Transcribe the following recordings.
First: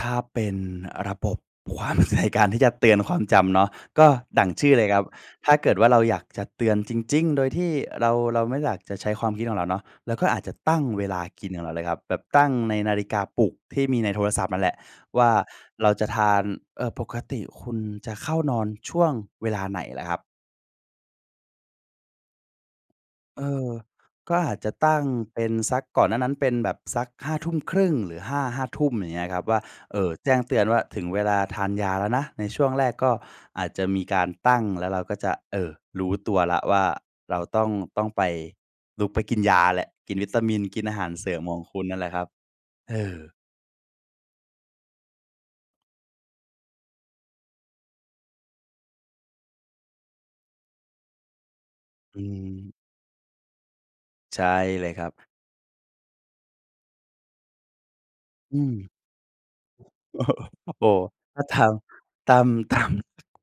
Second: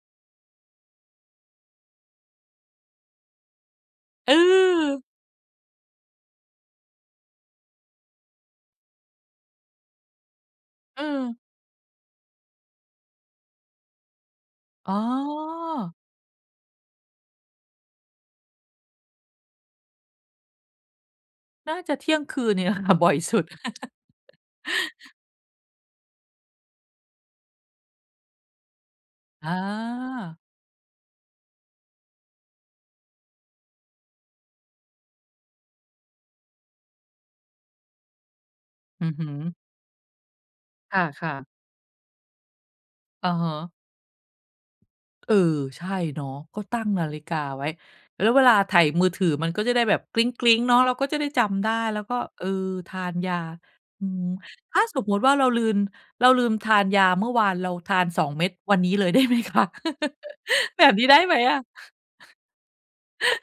ถ้าเป็นระบบ ความ ใน การที่จะเตือนความจำเนาะ ก็ดั่งชื่อเลยครเออ ับ ถ้าเกิดว่าเราอยากจะเตือนจริง ๆ โดยที่เรา เราไม่อยากจะใช้ความคิดของเราเนาะ เราก็อาจจะตั้งเเวลาออ กินของเราเลยครับ แบบตั้งในนาฬิกาปลุกที่มีในโทรศัพท์นั่นแหละอ๋อ ว่าเราจะทาน เอ่อ ปกติคุณจะเข้านอนช่วงเวลาไหนล่ะครับ? น่าจะเที่ยงคืนเนี่ย อะค่ะบ่อยสุเอด อ ก็อาจจะตั้งเป็นสัก ก่อนหน้านั้นเป็นแบบสัก 23:30 หรือห้า 5 ทุ่ม อย่างเงี้ยครับ อว่า เอ่อ แจ้า งเตือนว่าถึงเวลาทานยาแล้วนะ ในช่วงแรกก็อาจจะมีการตั้ง แล้วเราก็จะ เอ่อ รู้ตัวแล้วว่าเราต้อง ต้องไป ลอืุกอไปฮึ กินยาแล้ว กินวิตามิน กินอคาหารเส่ระ ิมๆ ของคุณนั่นแหละครับ เออ อะฮะ เออ ใช่เนาะ ก็ตั้งนาฬิกาไว้ แล้วเวลาไถมือถือ มันก็จะได้แบบ เนาะ เราก็จะได้จำได้ แล้วก็ อืเอ่อ ม ทานยา อือฮึ ใช่ถ้เาลยสครมัมุตบ ิว่าเราลืม เราลืมทานยาเมื่อวาน เราทาน 2 เม็ดอืวม ันนี้เลย ได้ไหมคะ? โอ้แบโฮ บนี้ได้ไหมถ้า อตะ? าม ตาม ตาม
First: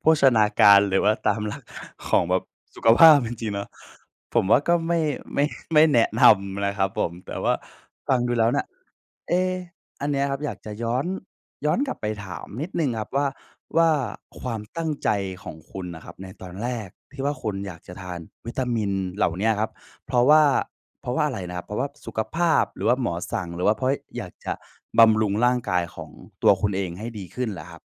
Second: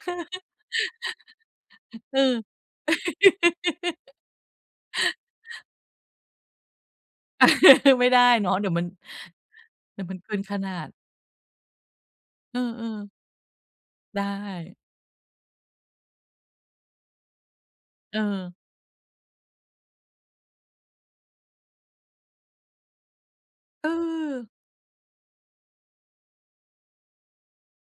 โภชนาการ หรือว่าตาม หลัก ขเอองแบอ บสุขภาพจริง ๆ เนาะ ผมว่าก็ไม่ ไม่ ไม่แนะนำนะครับผม แต่ว่าไม่ฟัไงด้ดูแลเ้นวาะ น่เดะ ี๋ยวมัน เอ๊ะ เดีอ๋ัยนวมเันีน้ยเกคริับนอยขากจนะายด ้อน ย้อนกลับไปถามเอนิดหนึ่งครับอ ๆ ว่า ว่าไดความ้ ตั้งใจของคุณน่ะครับในตอนแรกที่ว่าคุณอยากจะทาเนวออ ิตามินเหล่าเนี้ยครับ เพราะว่า เพราะว่าอะไรนะครับ เพราะว่าสุขภาพ หรือว่าหมอสั่ง หรือว่าเพราะอยากเจออ ะบำรุงร่างกายของตัว คุณเองให้ดีขึ้นล่ะครับ